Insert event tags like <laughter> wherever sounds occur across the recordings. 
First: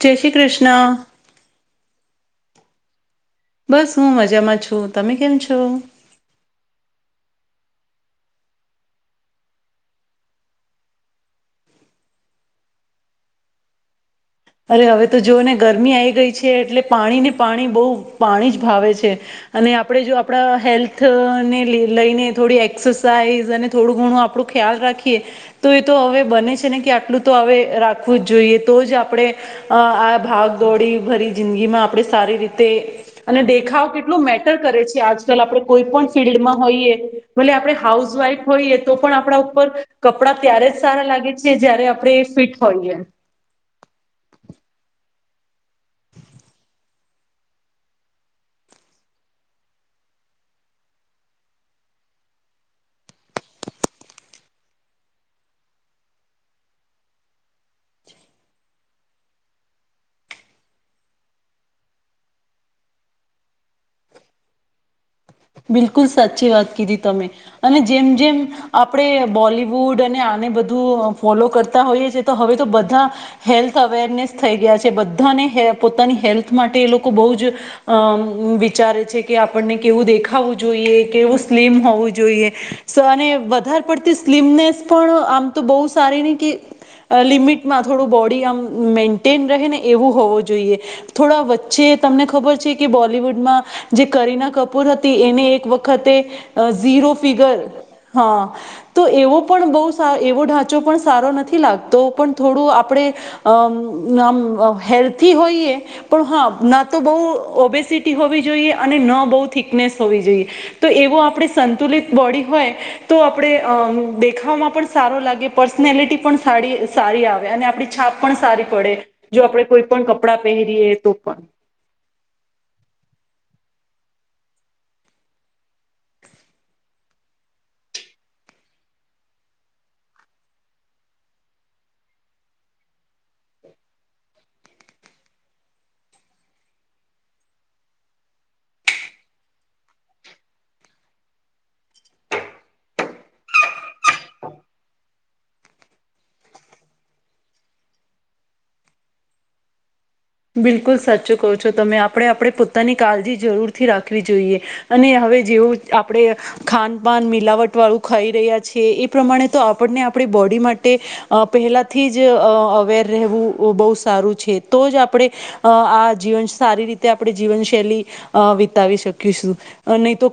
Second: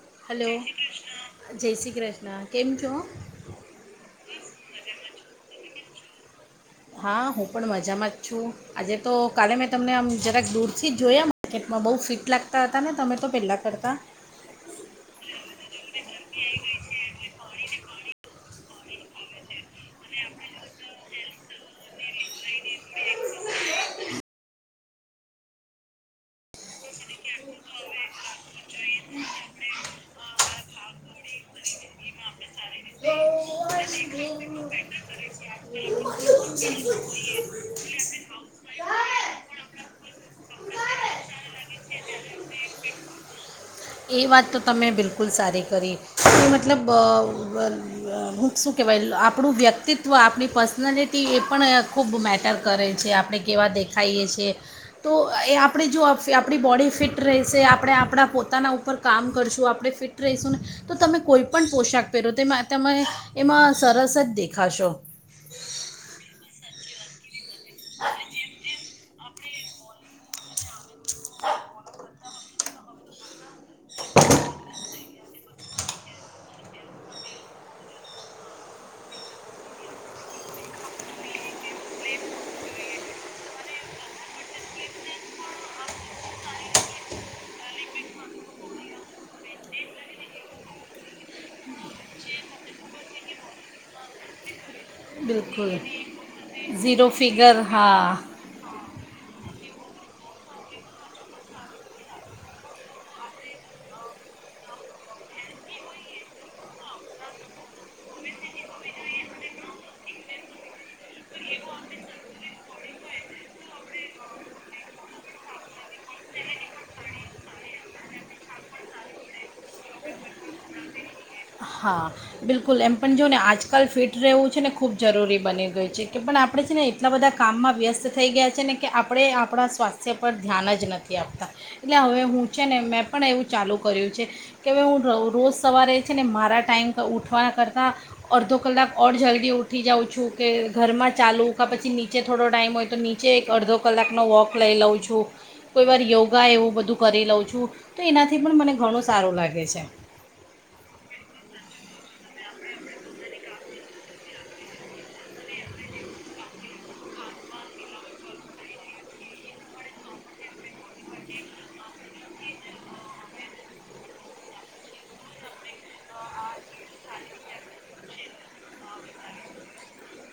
જય શ્રી હાલો કૃષ્ણ જય શ્રી કૃ ના કેમ છો? બસ હું મજામાં છું. તમે કેમ છો? હા હું પણ મજામાં જ છું આજે તો કાલે મેં તમને આમ જરાક દૂર થી જોયા માર્કેટમાં બવ ફિટ લાગતા હતા ને તમે તો પેલા કરતા. અરે હવે તો જો ને ગરમી આવી ગઈ છે એટલે પાણીને પાણી બહુ પાણી જ ભાવે છે અને આપણે જો આપણા હેલ્થને લઈને થોડી એક્સરસાાઈઝ અને થોડું ઘણું આપણું ખ્યાલ રાખીએ તો એ તો હવે બને છે ને કે આટલું તો હવે રાખવું જ જોઈએ તો જ આપણે અ આ ભાગ દોડી ભરી જિંદગીમાં આપણે સારી રીતે અને દેખાવ કેટલો મેટર કરે છે આજકાલ આપણે કોઈ પણ ફિલ્ડમાં હોઈએ ભલે આપણે હાઉસવાઈફ હોઈએ તો પણ આપણા ઉપર કપડાં ત્યારે જ સારા લાગે છે જય્યારે આપણે ફિટ હોઈએ. એ વાત તો તમે બિલકુલ સારી કરી એ મતલબ અ અ હું શું કહેવાય આપણું વ્યક્તિત્વ આપણી પર્સનાલિટી એ પણ અ ખૂબ મેટર કરે છે આપણે કેવા દેખાઈએ છીએ તો એ આપણે જો આપણી બોડી ફિટ રહે જે આપણે આપણા પોતાના ઉપ કામ કરશું આપણે, ફિટ રહીશું ને તો તમે કોઈ પણ પોશાક પહેરો તો તમે એમાં સરસ જ દેખાશો. બિલકુલ સાચી વાત કીધી તમે. અને જેમ જેમ આપણે બોલી વુડ અને આને બધું ફોલો કરતા હોઈએ છે, તો હવે તો બધા હેલ્થ અવેરનેસ થઈ ગયા છે બ ધાને પોતાની હેલ્થ માટે એ લોકો બહુ જ વિચારે છે, કે આપણને કેવું દેખ ખાવું જોઈએ, કેવું સ્લિમ હોવું જોઈએ, સ અને વધારે પડતી સ્લિમનેસ પણ આમ તો બહુ સારી નહીં. કે લિમિટમાં થોડું બોડી આમ મેન્ટેન રહે ને એવું હોવું. જોઈએ થોડા વચ્ચે તમને ખબર છે કે બોલીવુડમાં જે કરીના કપૂર હતી, એને એક બિલકુલ વખતે ઝીરો ફિગર, હા તો એવો પણ બહુ સા એવો ઢાંચો પણ સારો નથી લાગતો. પણ થોડું આપણે અં આમ આમ હેલ્થી હોઈએ, પણ હા ના તો બહુ ઓબેસિટી હોવી જોઈએ, અને ન બહુ થી નનેસ હોવી જોઈએ. તો એવો આપણે સંતુલિત બોડી હોય, તો આપણે અ દેખાવામાં પણ સારો લાગે પર્સનેલિટી પણ સાડી સારી આવે અને આપણી છાપ પણ સારી પડે, જો આપણે કોઈ પણ કપડાં પહેરીએ તો પણ. હા, બિલકુલ. એમ પણ જો ને આજકાલ ફિટ રહેવું છે ને ખૂબ જરૂરી બની ગયું છે. કે પણ આપણે છે ને એટલા બધા કામમાં વ્યસ્ત થઈ ગયા છે ને કે આપણે આપણા સ્વાસ્થ્ય પર ધ્યાન જ નથી આપતા. એટલે હવે હું છે ને મેં પણ એવું ચાલુ કર્યું છે કે હ હું રોજ સવારે છે ને મારા સારા ટાઈમ ઉઠવાના કરતાં અડધો કલાક ઓર જલ્દી ઊઠી જાઉં છું, કે ઘરમાં ચાલું ક પછી નીચે થોડો ટાઈમ હોય તો નીચે એક અડધો કલાકનો વોક લઈ લઉં છું. કોઈ વાર યોગા એવું બધું કરી લઉં છું. તો એનાથી પણ મને ઘણું સારું લાગે છે. બિલકુલ સાચું કહો છો તમે. આપણે આપણી પોતાની કાળજી જરૂરથી રાખવી જોઈએ. અને હવે જેવું આપણે ખાનપાન મિલાવટવાળું ખાઈ રહ્યા છીએ, એ પ્રમાણે તો આપણને આપણી બોડી માટે પહેલાથી જ અવેર રહેવું બહુ સારું છે તો જ આપ આપણે આ જીવન સારી રીતે આપણે જીવનશૈલી અ વિતાવી શકીશું. નહીં તો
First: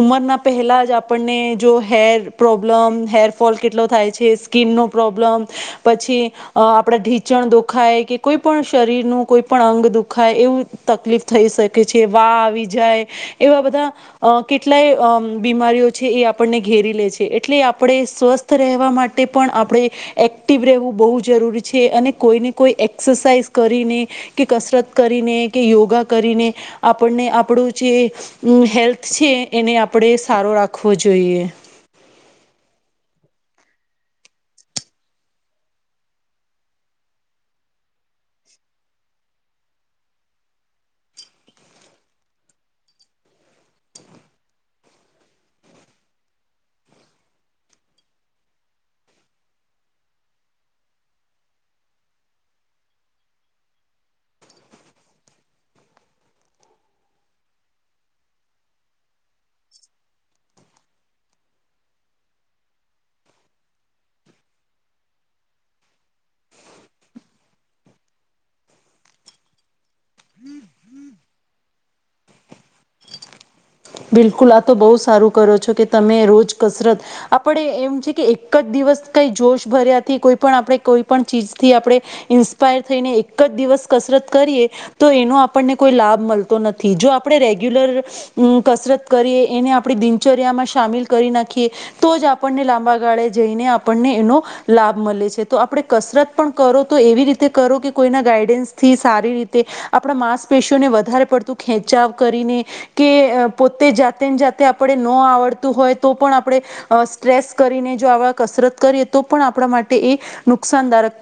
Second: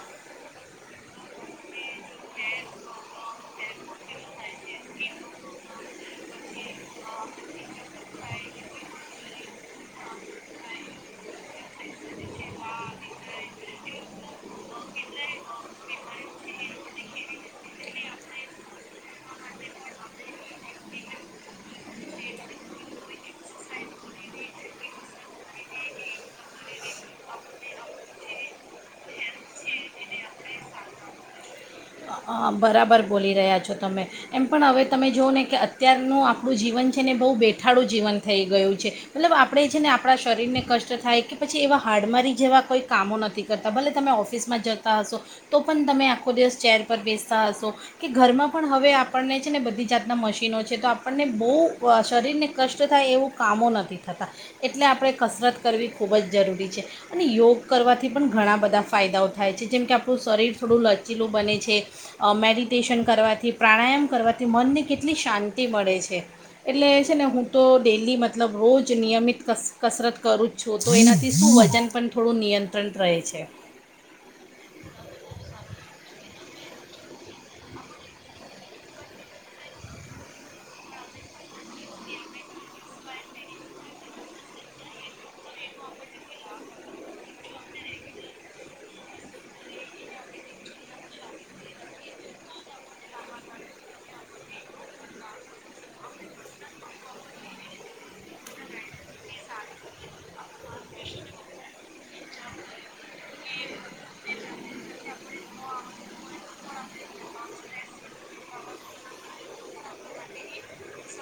ઉમરના પહેલા જ આપણને જો હેર પ્રોબ્લમ, હેરફોલ કેટલો થાય છે, સ્કીિનનો પ્રોબ્લમ, પછી આપડા ઢીંચણ દોખાય કે કોઈ પણ. શરીરનું કોઈ પણ અંગ દુખાય એવું તકલીફ થઈ શકે છે. વા આવી જાય, એવા બધા કેટલાય બીમારીઓ છે એ આપણને ઘેરી લે છે. એટલે આપણે સ્વસ્થ રહેવા માટે પણ આપણે એક્ટિવ રહેવું બહુ જરૂરી છે, અને કોઈને કોઈ એક્સરસાઇઝ કરીને, કે કસરત કરીને કે યોગા કરીને આપણને આપણું જે હેલ્થ છે એને આપણે સારો રાખવો જોઈએ. બરાબર બોલી રહ્યા છો તમે. એમ પણ હવે તમે જોવઓ ને, કે અત્યારનું આપણું જીવન છે ને બહુ બેઠાડું જીવન થઈ ગયું છે. મતલબ આપણે છે ને આપણા શરીરને કષ્ટ થાય, કે પછી એવા હાડમારી જેવાં કોઈ કામો નથી કરતા. ભલે તમે ઓફિસમાં જતા હશો તો પણ તમે આખો દિવસ ચેર પર બેસતા હશો કે ઘરમાં પણ હવે આપણને છે ને બધી જાતનાં મશીનો છે, તો આપણને બહુ શરીરને કષ્ટ થાય એવું કામો નથી થતા. એટલે આપણે કસરત કરવી ખૂબ જ જરૂરી છે. અને યોગ કરવાથી પણ ઘણા બધા ફાયદાઓ થાય છે જેમ કે આપણું શરીર થોડું લચીલું બને છે. અં મેડિટેશન કરવાથી પ્રાણાયામ કરવાથી મનને કેટલી શાંતિ મળે છે. એટલે છે ને હું તો ડેલી મતલબ રોજ નિયમિત કસ કસરત કરું જ છું, તો એનાથી શું વજન પણ થોડું નિયંત્રણ રહે છે. બિલકુલ આ તો બહુ સારું કરો છો કે તમે રોજ કસરત. આપણે એમ છે કે એક જ દિવસ કઈ જોશ ભર્યાથી કોઈ પણ આપણે કોઈ પણ ચીજથી આપણે ઈન્સ્પાયર થઈને એક જ દિવસ કસરત કરીએ, તો એનો આપણને કોઈ લાભ મળતો નથી. જો આપણે રેગ્યુલર કસરત કરીએ, એને આપણી દિનચર્યામાં સામેલ કરી નાખીએ, તો જ આપણને લાંબા ગાળે જઈને આપણને એનો લાભ મલે છે. તો આપણે કસરત પણ કરો તો એવી રીતે કરો કે કોઈના ગાઈડન્સથી સારી રીતે, આપણા માંસપેશીને વધારે પડતું ખેંચાવ કરીને, કે પોતે જાતે ને જાતે આપણે નો આવડતું હોય તો પણ આપણે સ્ટ્રેસ કરીને, જો આવા કસરત કરીએ તો પણ આપણા માટે એ નુકસાનદારક,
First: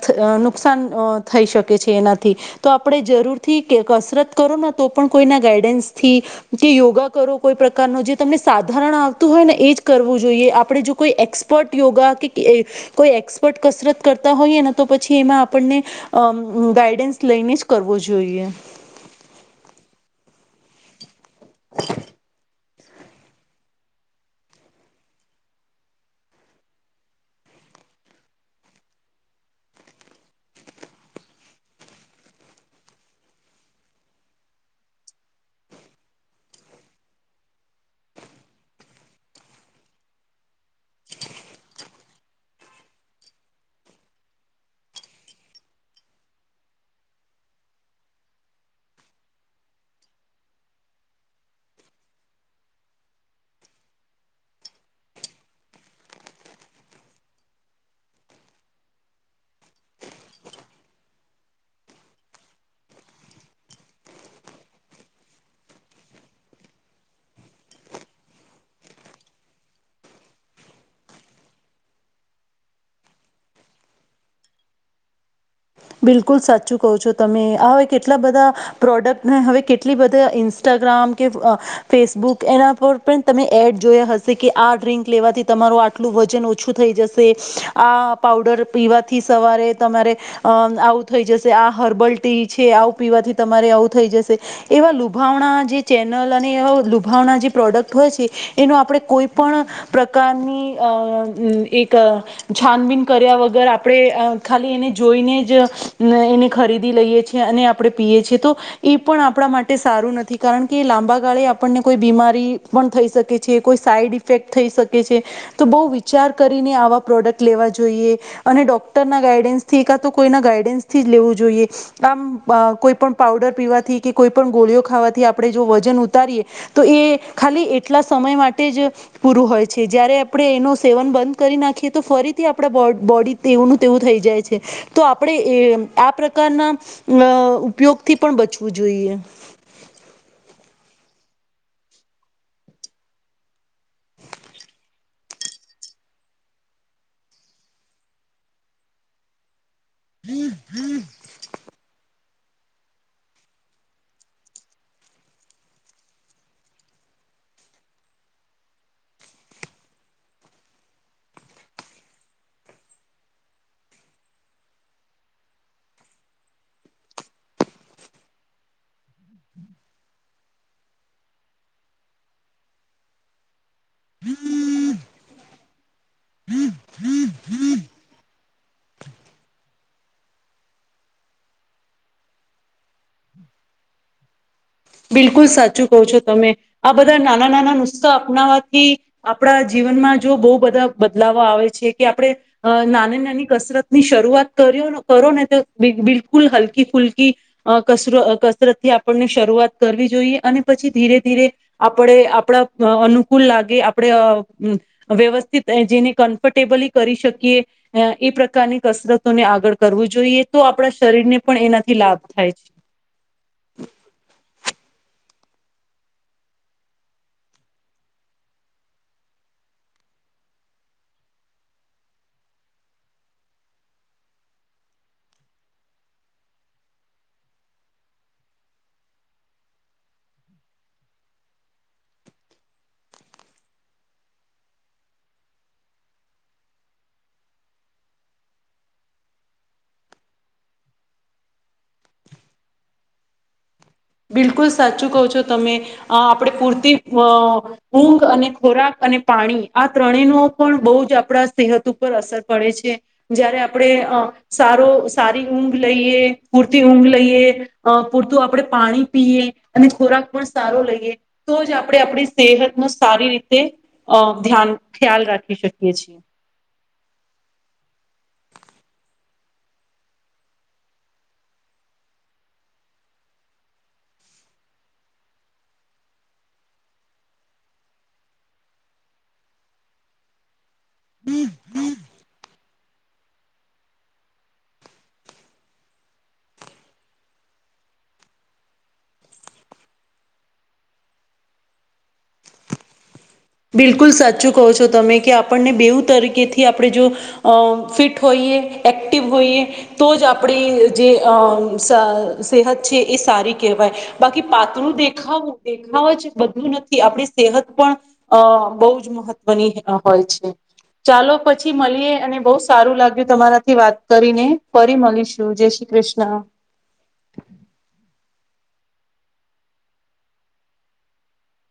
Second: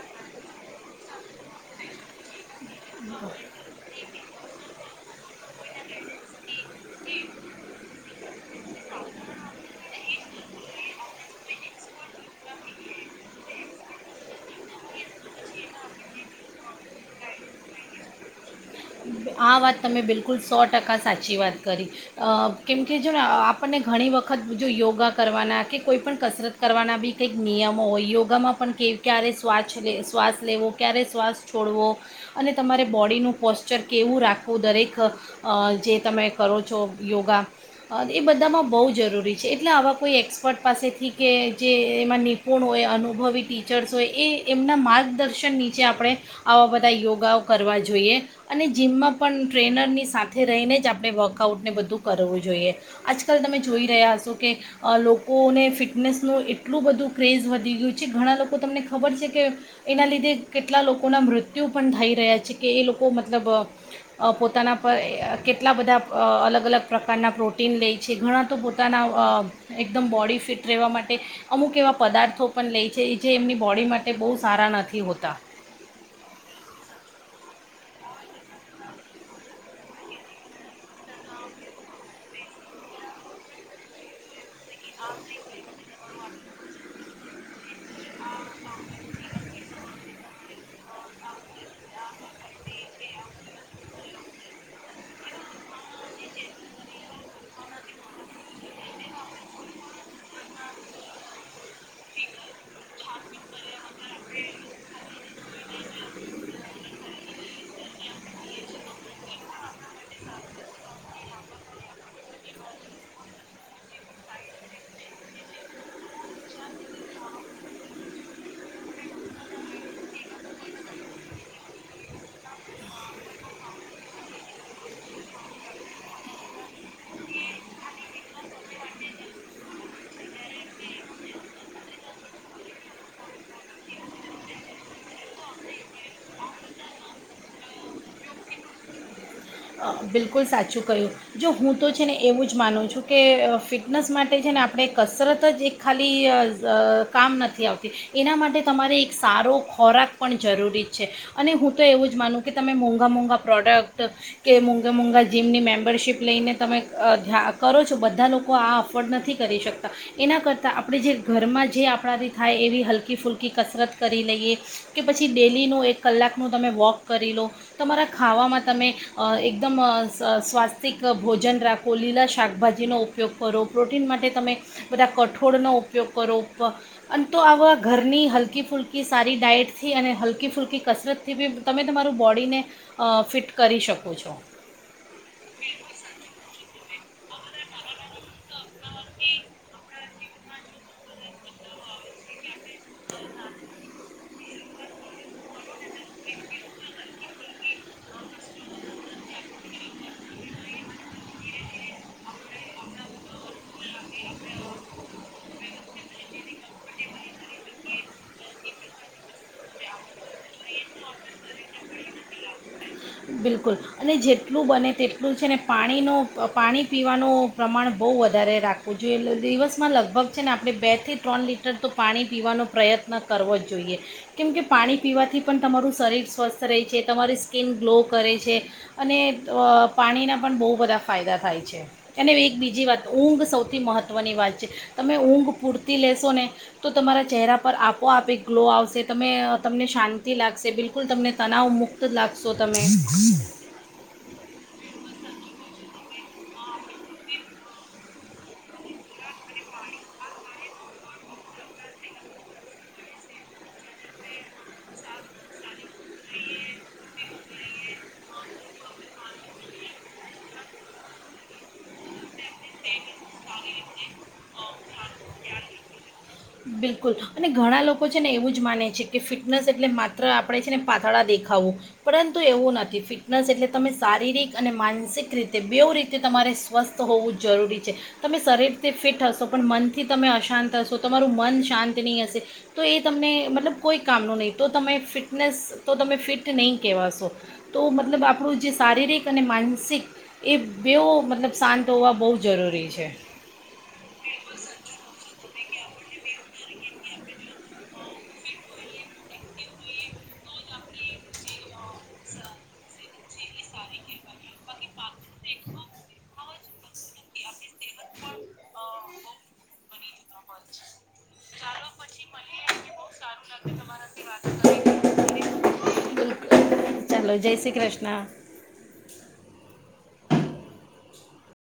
નુકસાન થઈ શકે છે એનાથી. તો આપણે જરૂરથી કસરત કરો ને તો પણ કોઈના ગાઈડન્સથી કે યોગા કરો કોઈ પ્રકારનું, જે તમને સાધારણ આવતું હોય ને એ જ કરવું જોઈએ. આપણે જો કોઈ એક્સપર્ટ યોગા કે કોઈ એક્સપર્ટ કસરત કરતા હોઈએ ને, તો પછી એમાં આપણને ગાઈડન્સ લઈને જ કરવું જોઈયે. આ વાત તમે બિલકુલ સો ટકા સાચી વાત કરી. અ કેમકે જોને અ આપણને ઘણી વખત જો યોગા કરવાના, કે કોઈપણ કસરત કરવાના બી કંઈક નિયમો હોય. યોગામાં પણ કે ક્યારે શ્વાછ લે, શ્વાસ લેવો ક્યારે શ્વાસ છોડવો, અને તમારે બોડીનું પોશ્ચર કેવું રાખવું, દરેક જે તમે કરો છો યોગા, એ બધામાં બહુ જરૂરી છે. એટલે આવા કોઈ એક્સપર્ટ પાસેથી, કે જે એમાં નિપુણ હોય અનુભવી ટીચર્સ હોય, એ એમના માર્ગદર્શન નીચે આપણે આવા બધા યોગાઓ કરવા જોઈએ. અને જીમમાં પણ ટ્રેનરની સાથે રહીને જ આપણે વર્કઆઉટને બધું કરવું જોઈએ આજકાલ તમે જોઈ રહ્યા હશો કે લોકોને ફિટનેસનું એટલું બધું ક્રેઝ વધી ગયું છે ઘણા લોકો તમને ખબર છે કે એના લીધે કેટલા લોકોના મૃત્યુ પણ થઈ રહ્યા છે કે એ લોકો. મ લબ પોતાના પર કેટલા બધા અ અલગ અલગ પ્રકારના પ્રોટીન લેય છે ઘણાં તો પોતાના અ એકદમ બોડી ફિટ રહેવા માટે અમુક એવા પદાર્થો પણ લેય છે જે એમની બોડી માટે બહુ સારા નથી હોતા. બિલકુલ સાચું કહો છો તમે હવે કેટલા બધા પ્રોડક્ટ હવે કેટલી બધા ઇન્સ્ટાગ્રામ કે ફેસબુક એના પર પણ તમે એડ જોયા હશે. કે આ ડ્ર્રીંક લેવાથી તમારું આટલું વજન ઓછ ઓછું થઈ જશે આ પાવડર પીવાથી સવારે તમારે. અ આવું થઈ જશે આ હર્બલ ટી છે આવું પીવાથી તમારે આવું થઈ જશે એવા લુભાવણા જે ચેનલ અને એવા લુભાવણા જે પ્રોડક્ટ હોય છે એનો આપણે કોઈ પણ પ્રકારની એક છાનબીન કર્યા વગર આપણે ખાલી એને. જોઈને જ એને ખરીદી લઈએ છેએ અને આપણે પીએ છીએ તો એ પણ આપણા માટે સારું નથી કારણ કે લાંબા ગાળે આપણને કોઈ બીમારી પણ થઈ શકે છે કોઈ સાઈડ ઇફેક્ટ થઈ શકે છે તો બહુ વિચાર કરીને આવા પ્રોડક્ટ લેવા જોઈએ અને ડૉક્ટરના ગાઈડન્સ. થી કા તો કોઈના ગાઈડન્સથી જ લેવું જોઈએ આમ કોઈ પણ પાાવડર પીવાથી કે કોઈ પણ ગોળીઓ ખાવાથી આપણે જો વજન ઉતારીએ તો એ ખાલી એટલા સમય માટે જ પૂરું હોય છે જ્યારે આપણે એનું સેવન બંધ કરી નાખીએ તો ફરીથી આપડા બોડ બોડી તેવું નું તેવું થઈ જાય છે. તો આપણે એ આ પ્રકારના અ ઉપયોગથી પણ બચવું જોઈએ. બિલકુલ સાચું કહ્યું જો હું તો છે ને એવું જ માનું છું કે ફિટનેસ માટે છે ને આપણે કસરત જ એક ખાલી કામ નથી આવતી એના માટે તમારે એક સારો. ખોરાક પણ જરૂરી છે અને હું તો એવું જ માનું. કે તમે મોંઘા મોંઘા પ્રોડક્ટ. કે મોંઘા મોંઘા જીમની મેમ્બરશીપ લઈને તમે ધ્યા કરો છો બધા લોકો આ અફોર્ડ નથી કરી શકતા એના કરતાં આપણે જે ઘરમાં જે આપણાથી થાય એવી હલકી ફૂલકી કસરત કરી લઈએ કે પછી ડેલીનું એક કલાકનું તમે વૉક કરી લો તમારા ખાવામાં તમે. એકદમ સ્વાસ્તિક ભોજન રાખો લીલા શાકભાજીનો ઉપયોગ કરો. પ્રોટીન માટે તમે બધા કઠોળનો ઉપયોગ કરો અને તો આવા ઘરની હલકી ફૂલકી સારી ડાયટ. થી અને હલકી ફૂલકી કસરતથી બી તમે તમારું બોડીને અ ફિટ કરી શકો. પૂછો. બિલકુલ સાચું કહો છો તમે આ બધા નાના નાના નુસ્તા અપનાવા થી આપણા જીવનમાં. જો બહુ બધા બદલાવ આવે છે કે આપણે અ નાની નાની કસરત ની શરૂઆત કર્યું કરો ને તો બિલકુલ હલકી ફુલકી કસર કસરત થી આપણને શરૂઆત. કરવી જોઈએ અને પછી ધીરે ધીરે આપડે આપડા અનુકૂળ લાગે આપડે વ્યવસ્થિત જેને કમ્ફર્ટેબલી કરી શકીએ એ પ્રકારની કસરતોને આગળ કરવું જોઈએ તો આપણા શરીરને પણ એનાથી લાભ થાય છે. બિલકુલ અને જેટલું બને તેટલું છે ને પાણીનો પાણી પીવાનું પ્રમાણ બહુ વધારે રાખવું જોઈએ. એટલે દિવસમાં લગભગ છે ને આપણે બેથી ત્રણ લીટર તો પાણી પીવાનો પ્રયત્ન કરવો જ જોઈએ. કેમ કે પાણી પીવાથી પણ તમારું શરીર સ્વસ્થ રહે છે, તમારી સ્કીન ગ્લો કરે છે અને અ પાણીના પણ બહુ બધા ફાયદા થાય છે અને એક બીજી વાત ઊંઘ સૌથી મહત્ત્વની વાત છે. તમે ઊંઘ પૂરતી લેશો ને તો તમારા ચહેરા પર આપોઆપે ગ્લો આવશે, તમે તમને શાંતિ લાગશે, બિલકુલ તમને તનાવ મુક્ત લાગશો તમે. બિલકુલ સાચું કહો છો. તમે અ આપણે પૂરતી <unintelligible> હું અને ખોરાક અને પાણી આ ત્રણેય ન પણ બહુ જ આપણા સેહત ઉપર અસર પડે છે જયારે આપણે અ સારો સારી ઊંઘ લઈએ, પૂરતી ઊંઘ લઈએ, પૂરતું આપણે પાણી પીએ અને ખોરાક પણ સારો લઈએ તો જ આપણે આપણી સેહત નો સારી રીતે અ ધ્યાન ખ્યાલ રાખી શકીએ છીએ. બિલકુલ અને ઘણા લોકો છે ને એવું જ માને છે કે ફિટનસ એટલે માત્ર આપણે છે ને પાતળા દેખાવું પરંતુ એવું નથી ફિટનસ એટલે તમે શારીરિક અને માનસિક રીતે બેવ રીતે તમારે સ્વસ્થ હોવું જરૂરી છે. તમે શરીરથી ફિટ હશો પણ મનથી તમે અશાંત હશો તમારું મન શાંત નહી હશે તો એ તમને મતલબ કોઈ કામનું નહીં તો તમે ફિટનેસ તો તમે ફિટ નહીં કહેવાશો તો મતલબ આપણું જે શારીરિક અને માનસિક એ બેવ મતલબ શાંત હોવા બહુ જરૂરી છે. બિલકુલ સાચું કહો છો તમે કે આપણને બેવું તરીકેથી આપણે અ જો ફિટ હોઈએ એક્ટિવ હોઈએ તો જ આપણી જેસ સેહત છે એ સારી કહેવાય બાકી પાતળું દેખાવું દેખાવ જ બધું નથી આપણી સેહત પણ અ બહુ જ મહત્વની હોય છે ચાલો પછી મળીએ. અને બહુ સારું લાગ્યું તમારાથી વાત કરીને ફરી મળીશું જય શ્રી કૃષ્ણ. બિલકુલ ચાલો જય શ્રી <inaudible>